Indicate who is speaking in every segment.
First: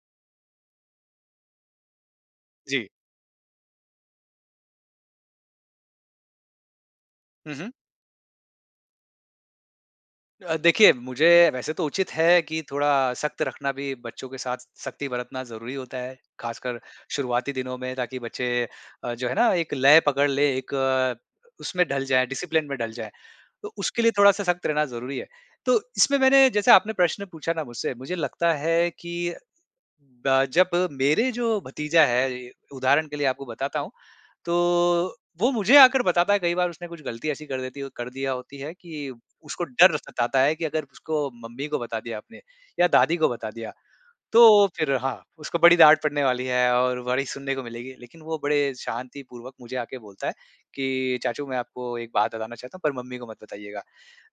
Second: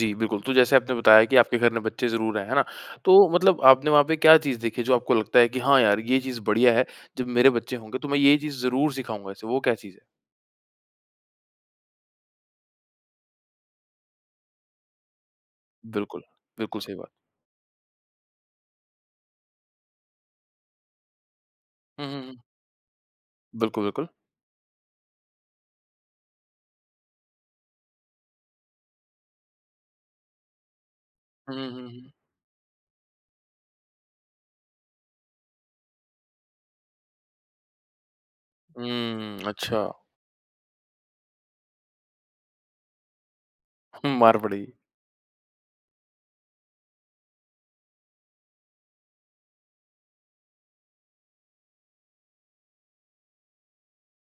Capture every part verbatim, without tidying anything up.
Speaker 1: जी, बिल्कुल। तो जैसे आपने बताया कि आपके घर में बच्चे ज़रूर हैं, है ना?
Speaker 2: जी।
Speaker 1: तो मतलब आपने वहाँ पे क्या चीज़ देखी जो आपको लगता है कि हाँ यार ये चीज़ बढ़िया है। जब मेरे
Speaker 2: हुँ, हुँ।
Speaker 1: बच्चे होंगे तो मैं ये चीज़ ज़रूर सिखाऊँगा इसे, वो क्या चीज़ है?
Speaker 2: अ, देखिए मुझे वैसे तो उचित है कि थोड़ा सख़्त रखना भी, बच्चों के साथ सख़्ती बरतना ज़रूरी होता है।
Speaker 1: बिल्कुल।
Speaker 2: ख़ासकर
Speaker 1: बिल्कुल, सही बात।
Speaker 2: शुरुआती दिनों में ताकि बच्चे अ, जो है ना एक लय पकड़ ले एक उसमें ढल
Speaker 1: हुँ, हुँ,
Speaker 2: जाए
Speaker 1: हुँ।
Speaker 2: डिसिप्लिन में ढल जाए। तो
Speaker 1: बिल्कुल,
Speaker 2: उसके
Speaker 1: बिल्कुल।
Speaker 2: लिए थोड़ा-सा सख़्त रहना ज़रूरी है। तो इसमें मैंने जैसे आपने प्रश्न पूछा ना मुझसे मुझे लगता है कि ब जब मेरे
Speaker 1: हुँ,
Speaker 2: जो
Speaker 1: हुँ, हुँ,
Speaker 2: भतीजा
Speaker 1: हुँ।
Speaker 2: है, उदाहरण के लिए आपको बताता हूँ। तो वो मुझे आकर बताता है कई बार उसने कुछ गलती ऐसी कर देती कर दिया होती है कि
Speaker 1: हुँ,
Speaker 2: उसको डर
Speaker 1: अच्छा।
Speaker 2: सताता है कि अगर उसको मम्मी को बता दिया आपने या दादी को बता दिया।
Speaker 1: हुँ, मार
Speaker 2: तो
Speaker 1: पड़ी।
Speaker 2: फ़िर हाँ, उसको बड़ी डाँट पड़ने वाली है और बड़ी सुनने को मिलेगी। लेकिन वो बड़े शांतिपूर्वक मुझे आके बोलता है कि चाचू मैं आपको एक बात बताना चाहता हूँ पर मम्मी को मत बताइएगा।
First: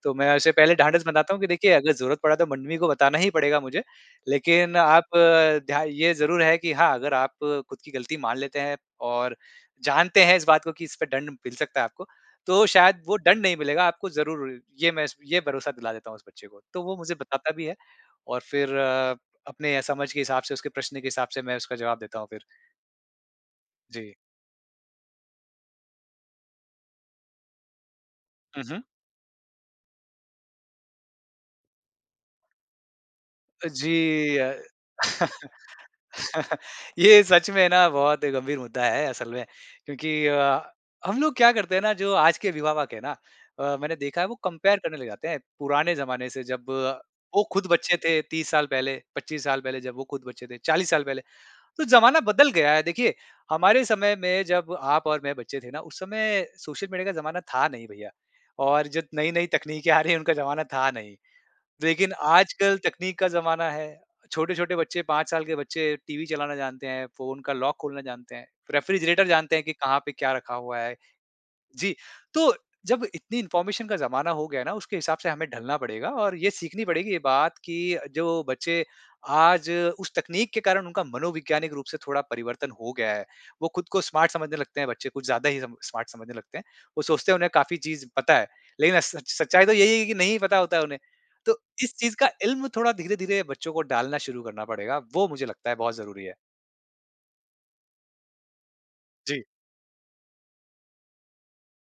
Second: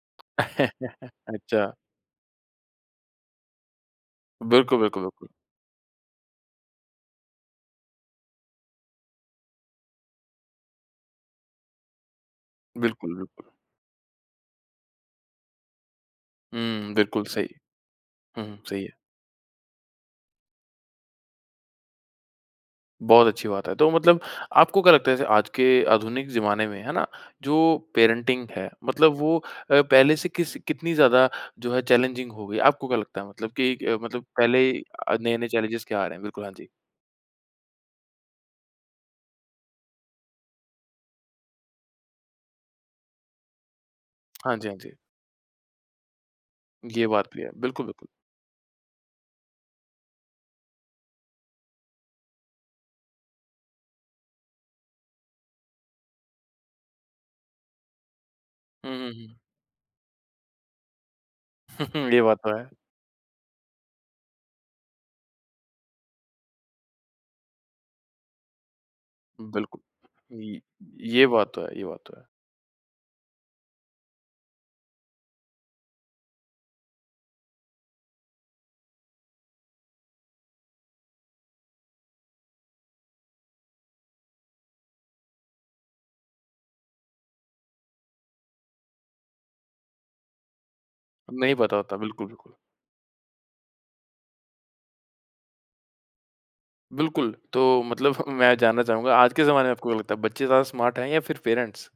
Speaker 2: तो मैं उसे पहले ढाँढस बनाता हूँ कि देखिए
Speaker 1: अच्छा।
Speaker 2: अगर ज़रूरत पड़ा तो मम्मी को बताना ही पड़ेगा मुझे। लेकिन
Speaker 1: बिल्कुल, बिल्कुल,
Speaker 2: आप
Speaker 1: बिल्कुल।
Speaker 2: ध्या ये ज़रूर है कि हाँ, अगर आप ख़ुद की गलती मान लेते हैं और जानते हैं इस बात को कि इस पे दंड मिल सकता है आपको। तो शायद
Speaker 1: बिल्कुल,
Speaker 2: वो दंड
Speaker 1: बिल्कुल।
Speaker 2: नहीं मिलेगा आपको ज़रूर ये मैं इस ये भरोसा दिला देता हूँ उस बच्चे को। तो
Speaker 1: हुँ,
Speaker 2: वो मुझे
Speaker 1: बिल्कुल सही।
Speaker 2: बताता भी है और
Speaker 1: हुँ, हुँ
Speaker 2: फ़िर
Speaker 1: सही है।
Speaker 2: अपने समझ के हिसाब से उसके प्रश्न के हिसाब से मैं उसका जवाब देता हूँ फ़िर।
Speaker 1: बहुत अच्छी बात है। तो
Speaker 2: जी।
Speaker 1: मतलब आपको क्या लगता है जैसे आज के आधुनिक ज़माने में, है ना? जो पेरेंटिंग
Speaker 2: हुँ,
Speaker 1: है
Speaker 2: हुँ।
Speaker 1: मतलब वो अ, पहले से किस कितनी ज़्यादा जो है चैलेंजिंग हो गई। आपको क्या लगता है मतलब
Speaker 2: अ,
Speaker 1: कि मतलब
Speaker 2: जी, अ,
Speaker 1: पहले आ नए-नए चैलेंजस क्या आ रहे हैं? बिल्कुल, हाँ जी।
Speaker 2: ये सच में ना बहुत ही गंभीर मुद्दा है असल में। क्योंकि अ, हम लोग क्या करते हैं ना जो आज के विवाहक है ना अ, मैंने देखा है वो
Speaker 1: हाँ जी, हाँ
Speaker 2: कम्पेयर
Speaker 1: जी।
Speaker 2: करने लग जाते हैं पुराने ज़माने से। जब
Speaker 1: ये बात भी
Speaker 2: वो
Speaker 1: है।
Speaker 2: ख़ुद
Speaker 1: बिल्कुल,
Speaker 2: बच्चे
Speaker 1: बिल्कुल।
Speaker 2: थे तीस साल पहले, पच्चीस साल पहले, जब वो ख़ुद बच्चे थे चालीस साल पहले। तो ज़माना बदल गया है देखिए, हमारे समय में जब आप और मैं बच्चे थे ना उस समय सोशल मीडिया का ज़माना था नहीं भईया और
Speaker 1: हुँ,
Speaker 2: जो
Speaker 1: हुँ, हुँ।
Speaker 2: नई-नई तकनीकें आ रही हैं उनका ज़माना था नहीं। लेकिन
Speaker 1: ये बात तो है।
Speaker 2: आजकल तकनीक का ज़माना है। छोटे-छोटे बच्चे, पाँच साल के बच्चे टीवी चलाना जानते हैं, फ़ोन का लॉक खोलना जानते हैं, रेफ्रिजरेटर जानते हैं कि
Speaker 1: बिल्कुल,
Speaker 2: कहाँ पे क्या रखा
Speaker 1: य
Speaker 2: हुआ है।
Speaker 1: ये बात तो है। ये
Speaker 2: जी,
Speaker 1: बात तो है।
Speaker 2: तो जब इतनी इन्फॉर्मेशन का ज़माना हो गया ना उसके हिसाब से हमें ढलना पड़ेगा। और ये सीखनी पड़ेगी ये बात कि जो बच्चे आज उस तकनीक के कारण उनका मनोवैज्ञानिक रूप से थोड़ा परिवर्तन हो गया है। वो ख़ुद को स्मार्ट समझने लगते हैं बच्चे, कुछ ज़्यादा ही स्मार्ट समझने लगते हैं। वो सोचते हैं उन्हें काफ़ी चीज़ पता है, लेकिन स सच सच्चाई तो यही है कि नहीं पता होता है उन्हें।
Speaker 1: नहीं
Speaker 2: तो
Speaker 1: पता
Speaker 2: इस
Speaker 1: होता।
Speaker 2: चीज़
Speaker 1: बिल्कुल,
Speaker 2: का
Speaker 1: बिल्कुल।
Speaker 2: इल्म थोड़ा धीरे-धीरे बच्चों को डालना शुरू करना पड़ेगा वो मुझे लगता है बहुत ज़रूरी है।
Speaker 1: बिल्कुल, तो मतलब मैं जानना चाहूँगा आज के
Speaker 2: जी।
Speaker 1: ज़माने में आपको क्या लगता है बच्चे ज़्यादा स्मार्ट है या फ़िर पेरेंट्स?